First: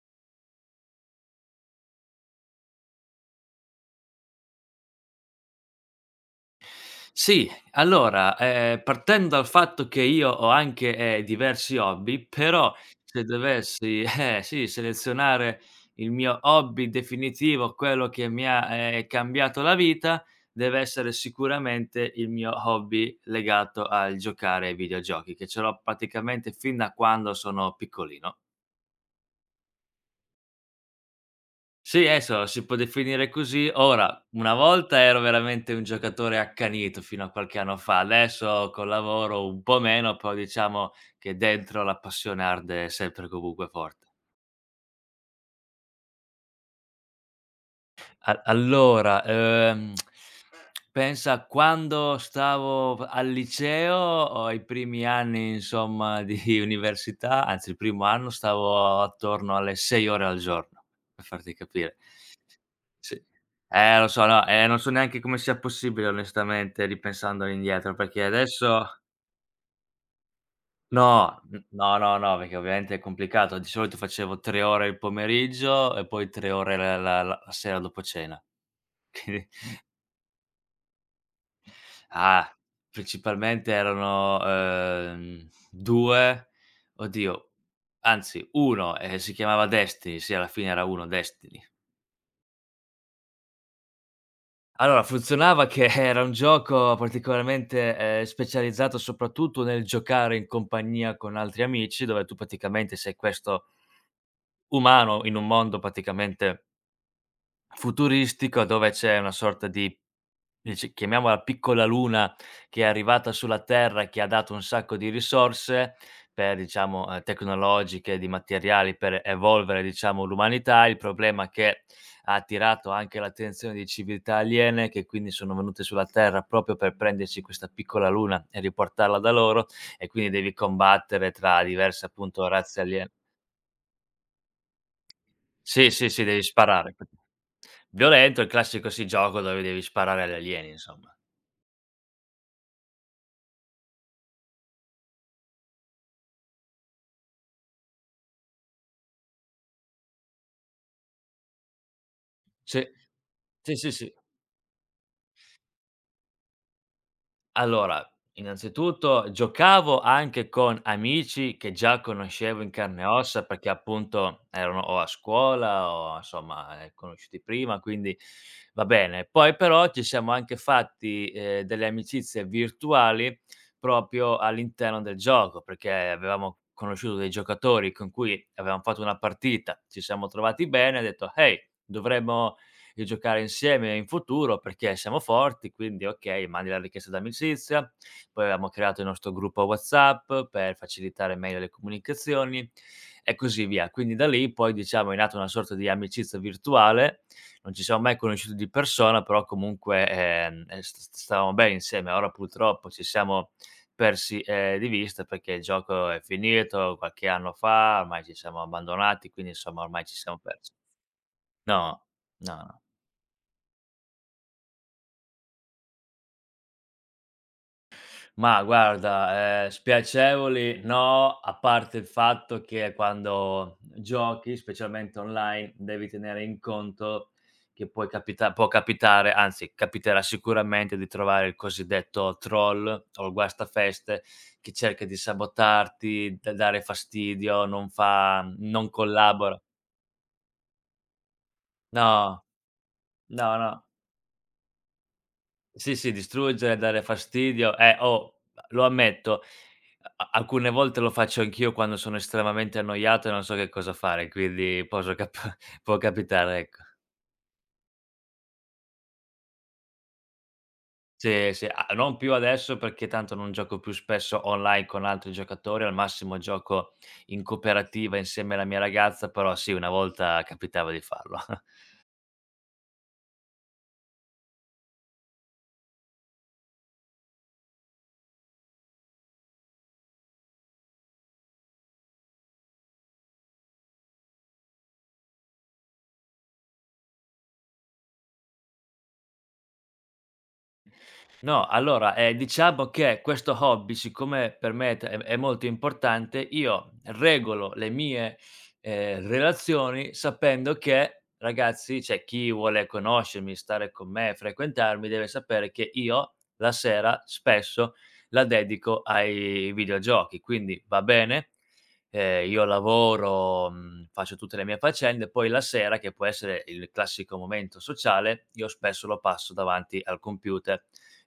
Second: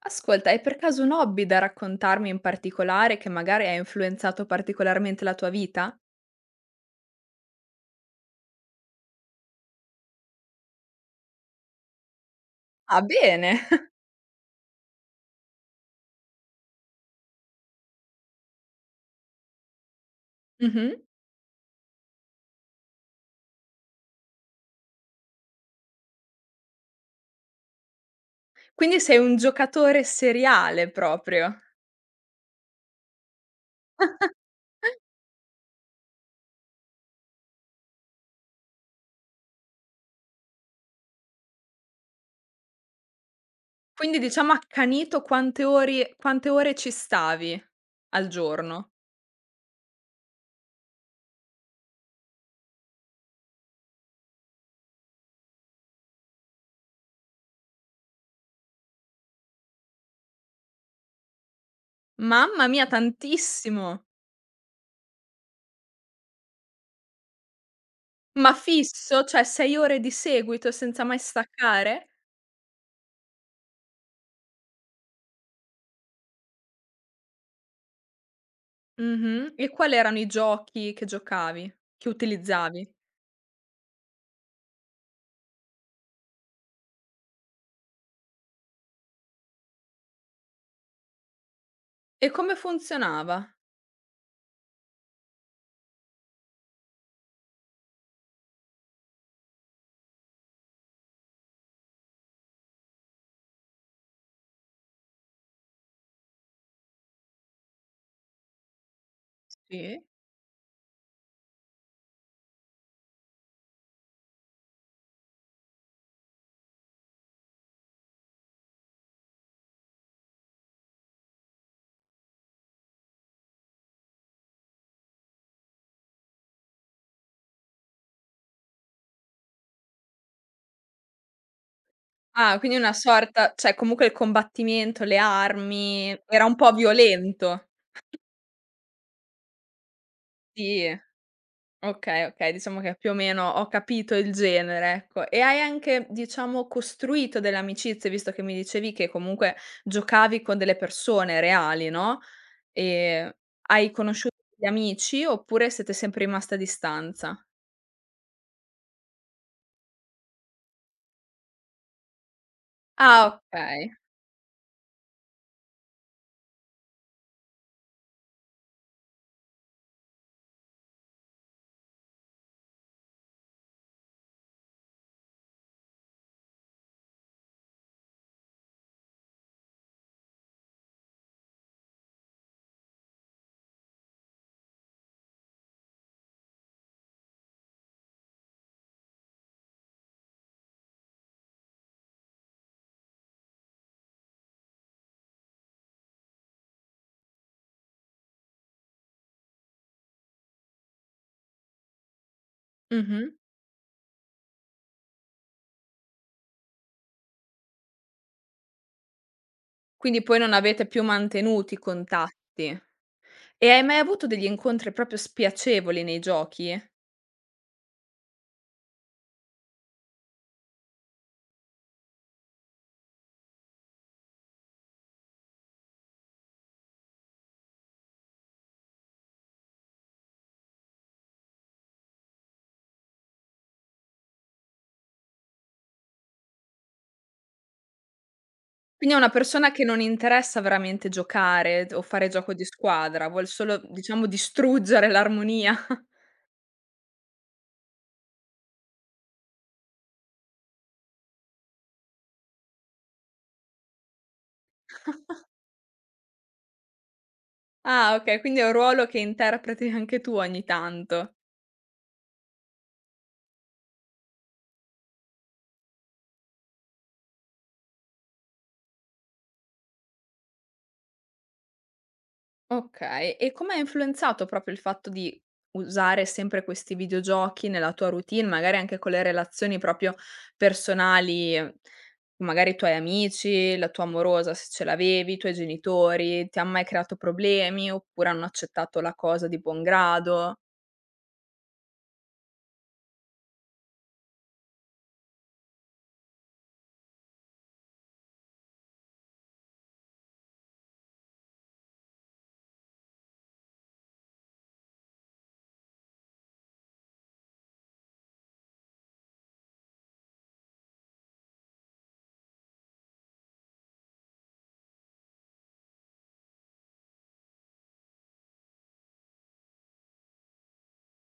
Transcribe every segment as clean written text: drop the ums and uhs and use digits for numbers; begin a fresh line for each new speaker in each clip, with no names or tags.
Ascolta, hai per caso un hobby da raccontarmi in particolare che magari ha influenzato particolarmente la tua vita?
Sì, allora, partendo dal fatto che io ho anche, diversi hobby, però
Ah,
se
bene.
dovessi, sì, selezionare il mio hobby definitivo, quello che mi ha, cambiato la vita, deve
Mh-mh.
essere sicuramente il mio hobby legato al giocare ai videogiochi, che ce l'ho praticamente fin da quando sono piccolino.
Quindi sei un giocatore seriale proprio.
Sì, adesso si può definire così. Ora, una volta ero veramente un giocatore accanito fino a qualche anno fa, adesso col lavoro un po' meno, però diciamo che dentro la passione arde sempre e comunque forte.
Quindi diciamo accanito quante ore ci stavi al
A
giorno?
allora, pensa a quando stavo al liceo o ai primi anni insomma di università, anzi il primo anno stavo attorno alle 6 ore al giorno, per farti capire.
Mamma mia,
Sì.
tantissimo.
Eh, lo so, no, non so neanche come sia possibile onestamente ripensando indietro, perché
Ma
adesso
fisso? Cioè 6 ore di seguito senza mai
no, n no,
staccare?
no, no, perché ovviamente è complicato. Di solito facevo 3 ore il pomeriggio e poi 3 ore la sera dopo cena. Quindi
Mh-mh. E quali erano i giochi che giocavi? Che
ah,
utilizzavi?
principalmente erano, 2, oddio, anzi 1, si chiamava Destiny, sì alla fine era 1 Destiny.
E come funzionava?
Allora, funzionava che era un gioco particolarmente, specializzato soprattutto nel giocare in compagnia con altri amici, dove tu praticamente sei questo umano in un mondo praticamente futuristico, dove c'è una sorta di,
Sì.
dici, chiamiamola piccola luna che è arrivata sulla Terra, che ha dato un sacco di risorse per, diciamo, tecnologiche, di materiali per evolvere, diciamo, l'umanità. Il problema è che ha attirato anche l'attenzione di civiltà aliene, che quindi sono venute sulla Terra proprio per prendersi questa piccola luna e riportarla da loro, e quindi devi combattere tra diverse, appunto,
Ah, quindi
razze
una
alien.
sorta, cioè comunque il combattimento, le
Sì, sì,
armi,
sì, devi
era un po'
sparare.
violento.
Violento, il classico sì, gioco dove devi sparare agli alieni,
Sì,
insomma.
okay, okay, diciamo che più o meno ho capito il genere, ecco. E hai anche, diciamo, costruito delle amicizie, visto che mi dicevi che comunque giocavi con delle persone reali, no,
Sì,
ehm,
sì, sì,
hai
sì.
conosciuto degli amici oppure siete sempre rimasti a distanza?
Allora, innanzitutto giocavo anche con amici che già conoscevo in carne e
Ah,
ossa, perché
okay.
appunto erano o a scuola o insomma, conosciuti prima, quindi va bene. Poi però ci siamo anche fatti, delle amicizie virtuali proprio all'interno del gioco, perché avevamo conosciuto dei giocatori con cui avevamo fatto una partita, ci siamo trovati bene, ha detto: "Hey, dovremmo di giocare insieme in futuro perché siamo forti, quindi okay, mandi la richiesta d'amicizia, poi avevamo creato il nostro gruppo WhatsApp per facilitare meglio le comunicazioni e così via". Quindi da lì poi, diciamo, è nata una sorta di amicizia virtuale, non ci siamo mai conosciuti di persona, però comunque, st st stavamo bene insieme. Ora purtroppo ci
Mh-mh.
siamo persi, di vista, perché il gioco è finito qualche anno fa, ormai ci siamo abbandonati, quindi insomma ormai ci
Quindi poi
siamo
non
persi.
avete più mantenuto i
No,
contatti.
no, no.
E hai mai avuto degli incontri proprio spiacevoli nei giochi?
Ma guarda, spiacevoli no, a parte il fatto che quando giochi, specialmente online, devi tenere in conto che puoi capita può capitare, anzi capiterà sicuramente di trovare il cosiddetto troll o il guastafeste che cerca di sabotarti, da dare fastidio, non
Quindi a una
collabora.
persona che non interessa veramente giocare o fare
No,
gioco di squadra, vuol
no,
solo
no.
diciamo distruggere l'armonia.
Sì, sì, distruggere, dare fastidio. Oh, lo ammetto, a alcune volte lo faccio anch'io quando sono estremamente annoiato e non so che cosa fare, quindi posso cap può capitare, ecco.
Ah okay, quindi è un ruolo che interpreti anche tu ogni tanto.
Sì, sì, a non più adesso perché tanto non gioco più spesso online con altri giocatori, al massimo gioco in cooperativa insieme alla mia ragazza, però sì, una volta capitava di farlo.
Okay, e come ha influenzato proprio il fatto di usare sempre questi videogiochi nella tua routine, magari anche con le relazioni proprio personali, magari i tuoi amici, la tua amorosa se ce l'avevi, i tuoi genitori, ti han mai creato problemi oppure hanno accettato la cosa di buon grado?
No, allora, diciamo che questo hobby, siccome per me t è molto importante, io regolo le mie, relazioni sapendo che, ragazzi, cioè chi vuole conoscermi, stare con me, frequentarmi, deve sapere che io la sera spesso la dedico ai videogiochi. Quindi va bene, io lavoro, faccio tutte le mie faccende, poi la sera, che può essere il classico momento sociale, io spesso lo passo davanti al computer.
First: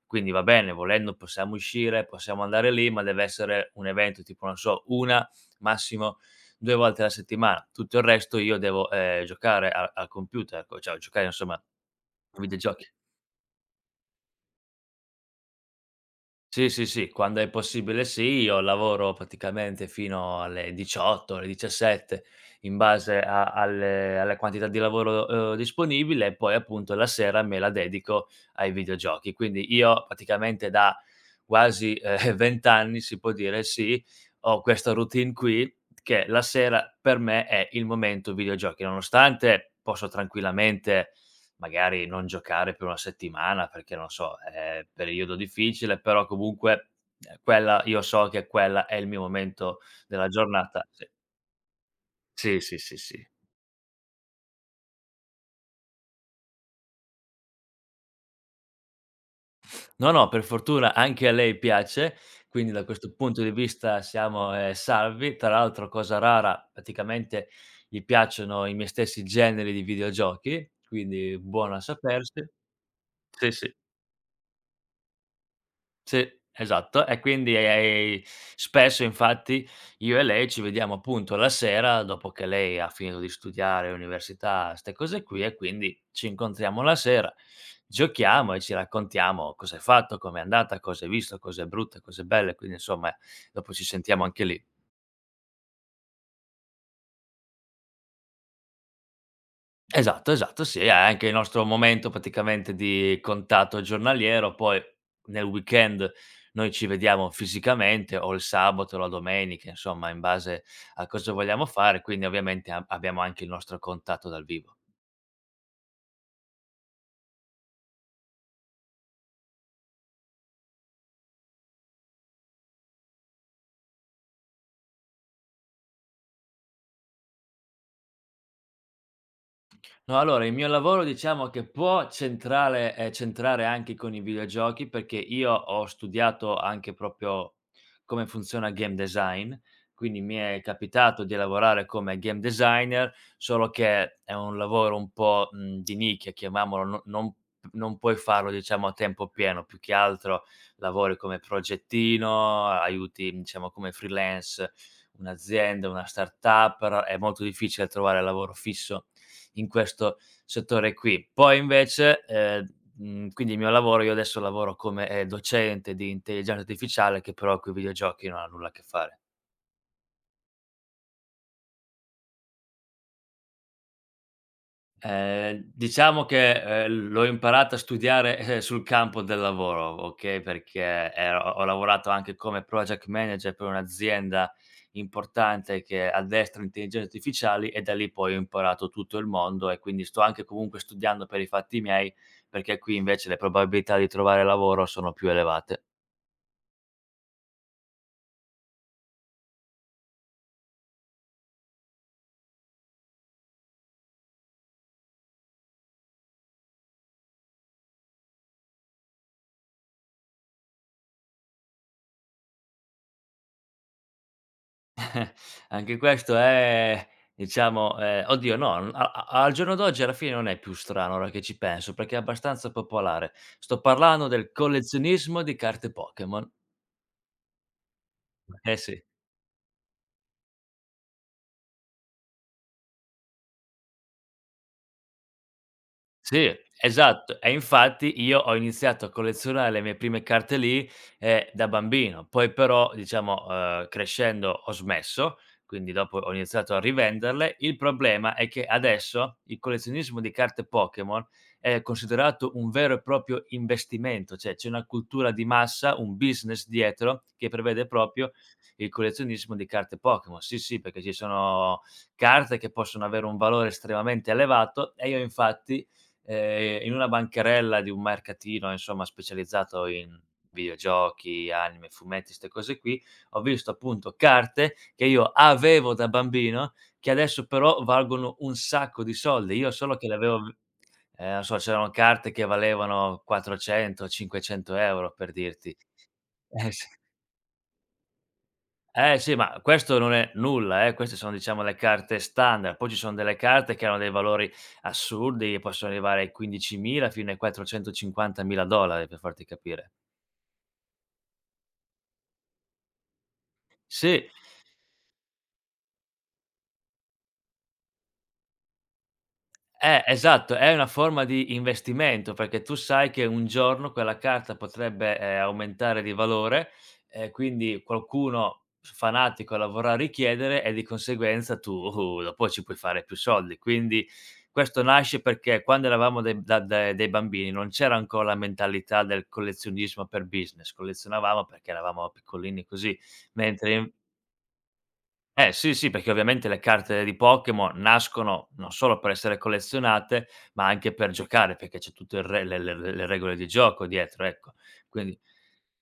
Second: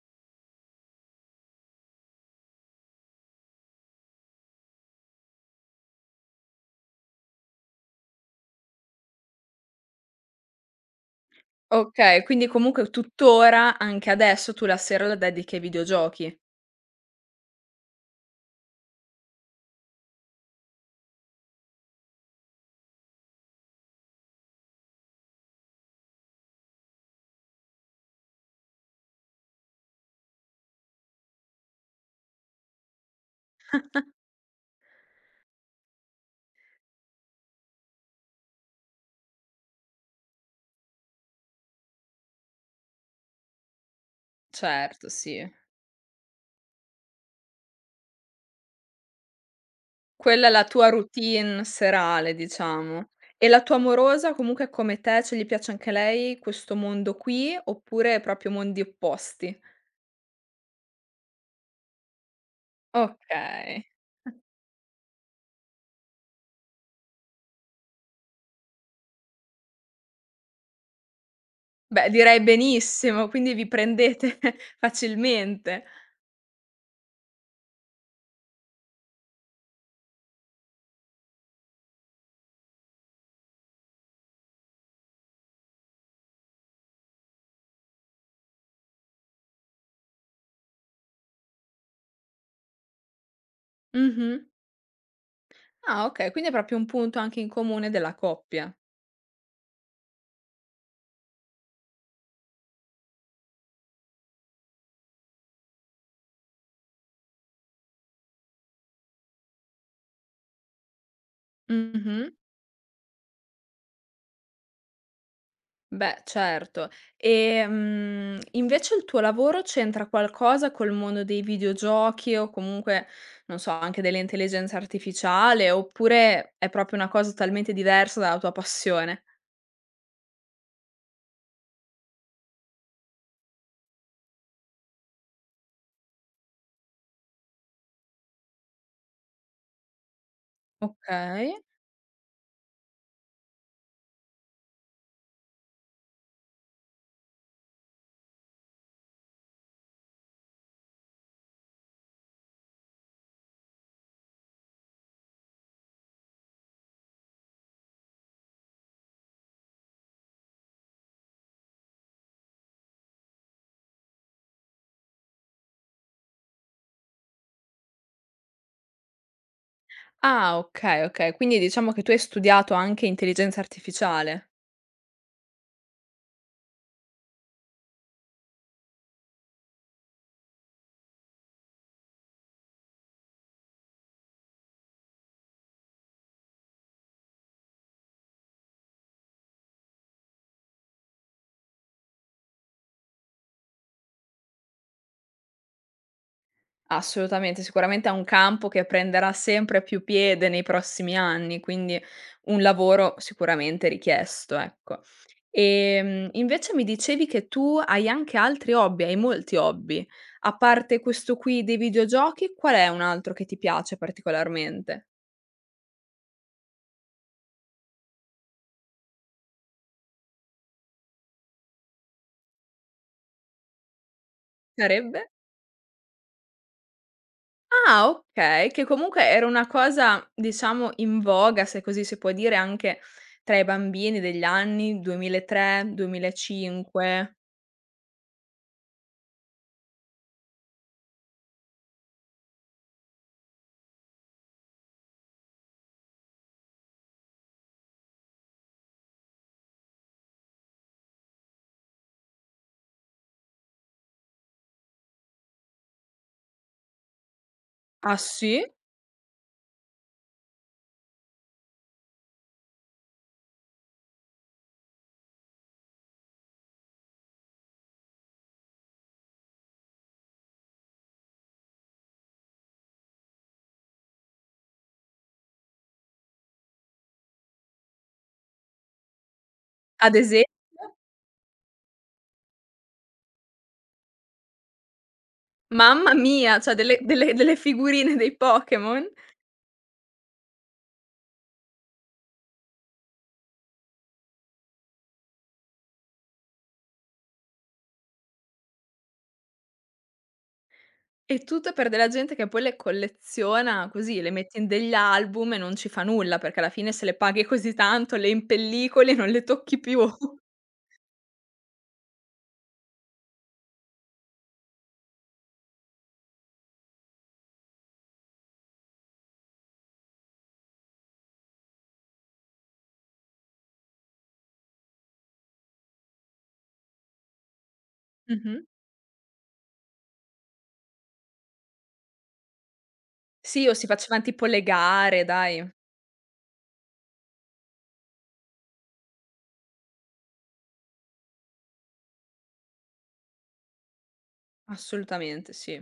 Quindi va bene, volendo possiamo uscire, possiamo andare lì, ma deve essere un evento tipo, non so, 1, massimo 2 volte alla settimana. Tutto il resto io devo, giocare a al computer, co cioè giocare, insomma, a
Okay, quindi
videogiochi.
comunque tuttora, anche adesso, tu la sera la dedichi ai videogiochi.
Sì, sì, sì, quando è possibile sì, io lavoro praticamente fino alle 18, alle 17 in base a alle alla quantità di lavoro, disponibile, e poi appunto la sera me la dedico ai videogiochi. Quindi io praticamente da quasi, 20 anni si può dire, sì, ho questa routine qui, che la sera per me è il momento videogiochi, nonostante posso tranquillamente magari non giocare per una settimana perché, non so, è
Certo,
periodo
sì.
difficile, però comunque, quella, io so che quella è il mio momento della
Quella è la
giornata,
tua
sì.
routine serale,
Sì, sì, sì,
diciamo.
sì.
E la tua amorosa comunque come te, cioè gli piace anche lei questo mondo qui, oppure proprio mondi opposti?
No, no, per fortuna anche a lei piace, quindi da questo punto di
Okay.
vista siamo, salvi. Tra l'altro cosa rara, praticamente gli piacciono i miei stessi generi di videogiochi, quindi buono a
Beh, direi
sapersi.
benissimo,
Sì,
quindi vi
sì.
prendete facilmente.
Sì, esatto. E quindi, spesso infatti io e lei ci vediamo appunto la sera dopo che lei ha finito di studiare, università, 'ste cose qui, e quindi ci incontriamo la sera, giochiamo e ci raccontiamo cosa hai fatto, com'è andata, cosa hai visto, cose brutte, cose belle, quindi insomma dopo ci sentiamo
Mh-mh.
anche lì.
Ah okay, quindi è proprio un punto anche in comune della coppia.
Esatto, esatto, sì, è anche il nostro momento praticamente di contatto giornaliero, poi nel weekend noi ci vediamo fisicamente o il sabato o la domenica, insomma, in base a cosa vogliamo fare, quindi
Mh-mh.
ovviamente a abbiamo anche il nostro contatto dal vivo.
Beh, certo. Invece il tuo lavoro c'entra qualcosa col mondo dei videogiochi o comunque, non so, anche dell'intelligenza artificiale, oppure è proprio una cosa totalmente diversa dalla tua passione?
No, allora il mio lavoro, diciamo che può centrale centrare anche con i videogiochi, perché io ho studiato anche proprio come funziona il game design, quindi mi è capitato di
Okay.
lavorare come game designer, solo che è un lavoro un po', di nicchia, chiamiamolo, no, non puoi farlo, diciamo, a tempo pieno, più che altro lavori come progettino, aiuti, diciamo, come freelance un'azienda, una startup, però è molto difficile trovare lavoro fisso in questo settore qui. Poi invece, quindi il mio lavoro, io adesso lavoro come, docente di intelligenza artificiale, che però coi videogiochi non ha nulla a che fare.
Ah, okay, okay. Quindi diciamo che tu hai studiato anche intelligenza artificiale.
Diciamo che, l'ho imparata a studiare, sul campo del lavoro, okay, perché, ho lavorato anche come project manager per un'azienda importante che addestra intelligenze artificiali, e da lì poi ho imparato tutto il mondo, e quindi sto anche comunque studiando per i fatti miei, perché qui invece le probabilità di trovare lavoro sono più elevate.
Assolutamente, sicuramente è un campo che prenderà sempre più piede nei prossimi anni, quindi un lavoro sicuramente richiesto, ecco. Invece mi dicevi che tu hai anche altri hobby, hai molti hobby. A parte questo qui dei videogiochi, qual è un altro che ti piace particolarmente?
Anche questo è, diciamo, oddio, no, n a a al giorno d'oggi alla fine non è più strano ora che ci penso, perché è abbastanza popolare. Sto parlando del
Sarebbe?
collezionismo di carte Pokémon.
Ah, okay,
Eh
che
sì.
comunque era una cosa, diciamo, in voga, se così si può dire, anche tra i bambini degli anni 2003,
Sì,
2005.
esatto. E infatti io ho iniziato a collezionare le mie prime carte lì, da bambino. Poi però, diciamo, crescendo ho smesso, quindi dopo ho iniziato a rivenderle. Il problema è che adesso il collezionismo di carte Pokémon è considerato un vero e proprio investimento, cioè c'è una cultura di massa, un business dietro che prevede
Ah
proprio
sì?
il collezionismo di carte Pokémon. Sì, sì, perché ci sono carte che possono avere un valore estremamente elevato e io infatti, in una bancarella di un mercatino, insomma, specializzato in videogiochi, anime, fumetti, 'ste cose qui, ho visto appunto carte che io avevo da bambino, che adesso però valgono un sacco di soldi. Io solo che le
Ad
avevo
esempio?
v non so, c'erano carte che valevano 400, 500 € per dirti.
Mamma mia, cioè
S
delle figurine dei Pokémon?
eh sì, ma questo non è nulla, queste sono, diciamo, le carte standard, poi ci sono delle carte che hanno dei valori assurdi, possono arrivare ai 15.000 fino ai 450.000 dollari per farti capire.
E tutto per della gente che poi le colleziona così,
Sì,
le mette in degli album e non ci fa nulla, perché alla fine se le paghi così tanto, le impellicoli e non le tocchi più.
Esatto, è una forma di investimento, perché tu sai che un giorno quella carta potrebbe, aumentare di valore, e quindi qualcuno fanatico la vorrà richiedere e di conseguenza tu, dopo ci puoi fare più soldi. Quindi questo nasce perché quando eravamo dei da de dei bambini non c'era ancora la
Mh-mh.
mentalità del collezionismo per business, collezionavamo perché eravamo piccolini così,
Sì,
mentre
o si
in...
facevan tipo le gare,
Eh
dai.
sì, sì, perché ovviamente le carte di Pokémon nascono non solo per essere collezionate, ma anche per giocare, perché c'è tutto il re le regole di gioco dietro, ecco. Quindi.
Assolutamente, sì.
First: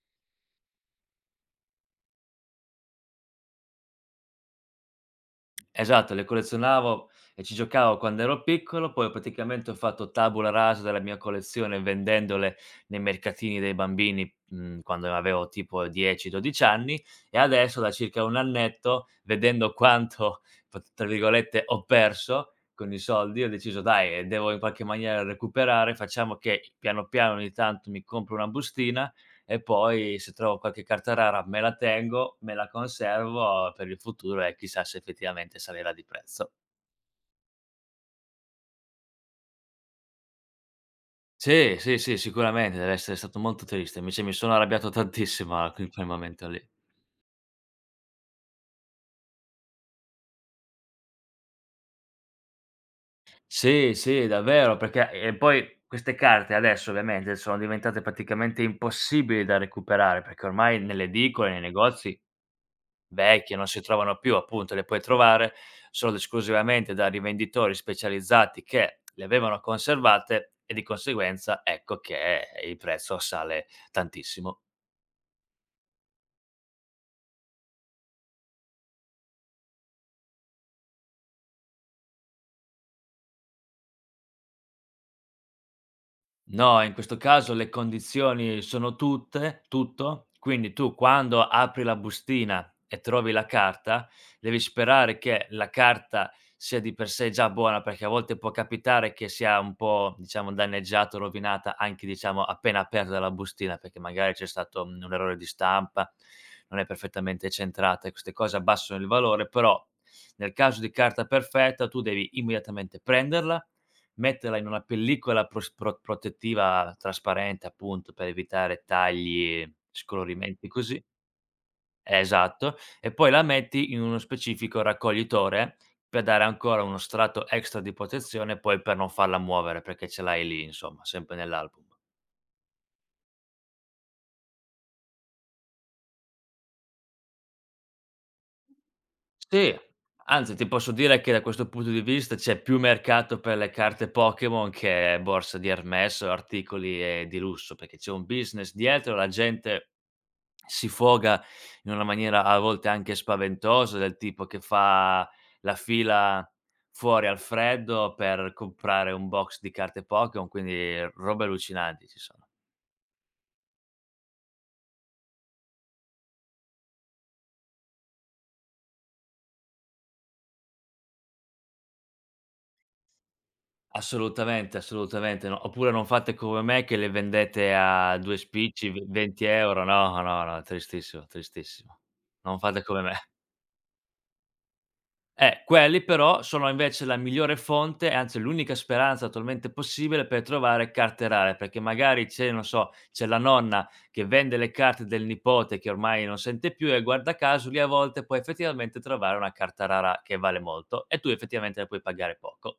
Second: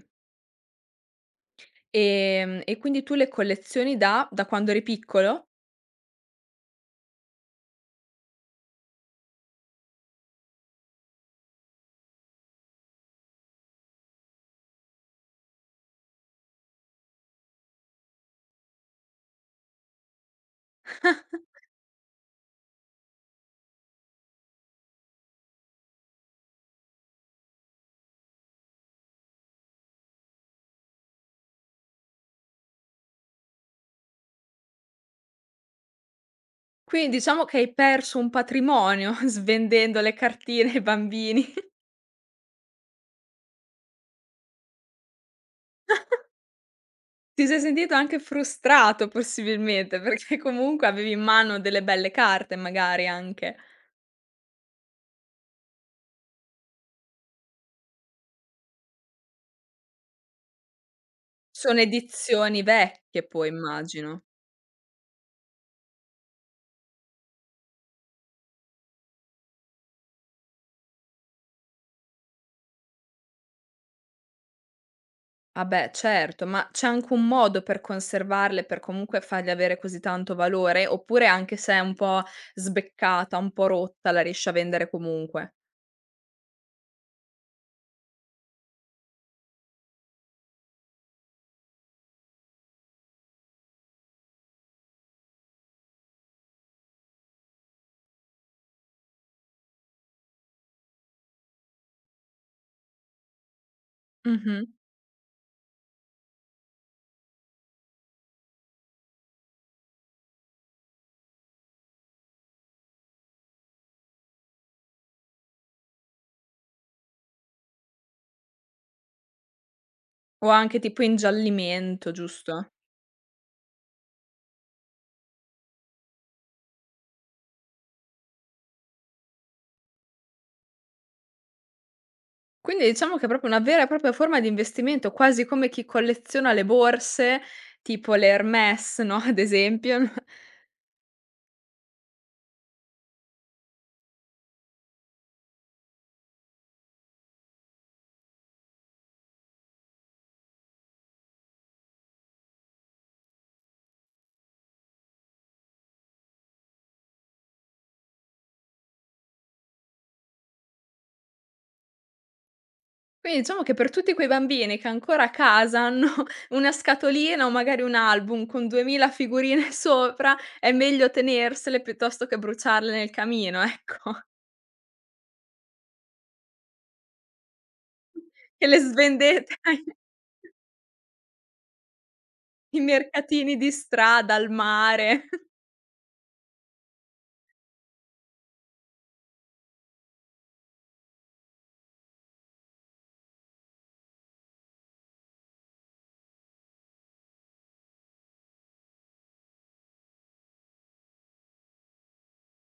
E quindi tu le collezioni da quando eri piccolo?
Esatto, le collezionavo e ci giocavo quando ero piccolo, poi praticamente ho fatto tabula rasa della mia collezione vendendole nei mercatini dei bambini, quando avevo tipo 10, 12 anni, e adesso da circa 1 annetto, vedendo quanto p tra virgolette "ho perso" con i soldi, ho deciso: "Dai, devo in qualche maniera recuperare, facciamo che piano piano ogni tanto mi compro una bustina e poi se trovo qualche carta rara me la tengo, me la conservo per il futuro e chissà se effettivamente salirà di prezzo".
Quindi diciamo che hai perso un patrimonio svendendo le cartine ai bambini.
Sì, sì, sì, sicuramente deve essere stato molto triste. Invece mi sono arrabbiato tantissimo in quel momento lì.
Ti sei sentito anche frustrato possibilmente, perché comunque avevi in mano delle belle carte magari anche.
Sì, sì, davvero, perché e poi queste carte adesso ovviamente sono diventate praticamente impossibili da recuperare, perché ormai nelle edicole, nei
Sono
negozi
edizioni vecchie poi
vecchie, non si trovano
immagino.
più, appunto, le puoi trovare solo ed esclusivamente da rivenditori specializzati che le avevano conservate, e di conseguenza ecco che il prezzo sale tantissimo.
Ah beh, certo, ma c'è anche un modo per conservarle, per comunque fargli avere così tanto valore? Oppure anche se è un po' sbeccata, un po' rotta, la riesci a vendere comunque?
No, in questo caso le condizioni sono tutte tutto, quindi tu quando apri la bustina e trovi la carta, devi sperare che la carta sia di per sé già buona, perché a volte può capitare che sia un po', diciamo, danneggiata o rovinata anche, diciamo, appena aperta la bustina, perché magari c'è
Mh-mh.
stato, un errore di stampa, non è perfettamente centrata e queste cose abbassano il valore, però nel caso di carta perfetta tu devi immediatamente prenderla, metterla in una pellicola pros pro protettiva trasparente, appunto, per evitare tagli,
O
scolorimenti,
anche tipo
così.
ingiallimento, giusto?
Esatto, e poi la metti in uno specifico raccoglitore per dare ancora uno strato extra di protezione, poi per non farla muovere, perché ce l'hai lì, insomma, sempre nell'album.
Quindi diciamo che è proprio una vera e propria forma di investimento, quasi come chi colleziona le borse, tipo le Hermès, no, ad
Sì,
esempio. No?
anzi ti posso dire che da questo punto di vista c'è più mercato per le carte Pokémon che borse di Hermès o articoli, di lusso, perché c'è un business dietro, la gente si foga in una maniera a volte anche spaventosa, del tipo che fa la fila fuori al freddo per comprare un box di carte Pokémon, quindi robe allucinanti ci sono.
Quindi diciamo che per tutti quei bambini che ancora a casa hanno una scatolina o magari un album con 2000 figurine sopra, è meglio tenersele piuttosto che bruciarle nel camino, ecco,
Assolutamente, assolutamente no. Oppure non fate come me che le vendete a 2
che le
spicci, v 20
svendete ai
€. No, no, no, tristissimo, tristissimo. Non
ai
fate come me.
mercatini di strada, al mare.
Quelli però sono invece la migliore fonte, anzi l'unica speranza attualmente possibile per trovare carte rare, perché magari c'è, non so, c'è la nonna che vende le carte del nipote che ormai non sente più e guarda caso lì a volte puoi effettivamente trovare una carta rara che vale molto e tu effettivamente la puoi pagare poco.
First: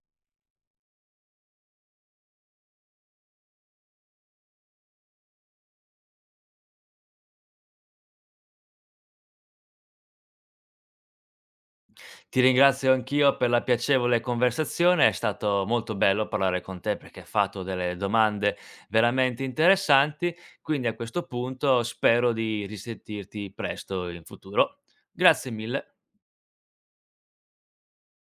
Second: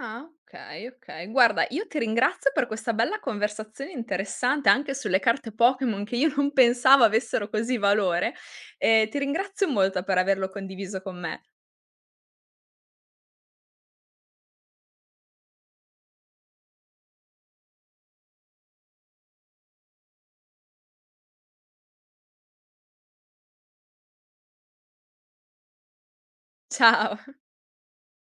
Ah, okay, okay. Guarda, io ti ringrazio per questa bella conversazione interessante anche sulle carte Pokémon che io non pensavo avessero così valore e ti ringrazio molto per averlo condiviso con me.
Ti ringrazio anch'io per la piacevole conversazione, è stato molto bello parlare con te perché hai fatto delle domande veramente interessanti, quindi a questo punto spero di risentirti presto in futuro. Grazie mille.
Ciao.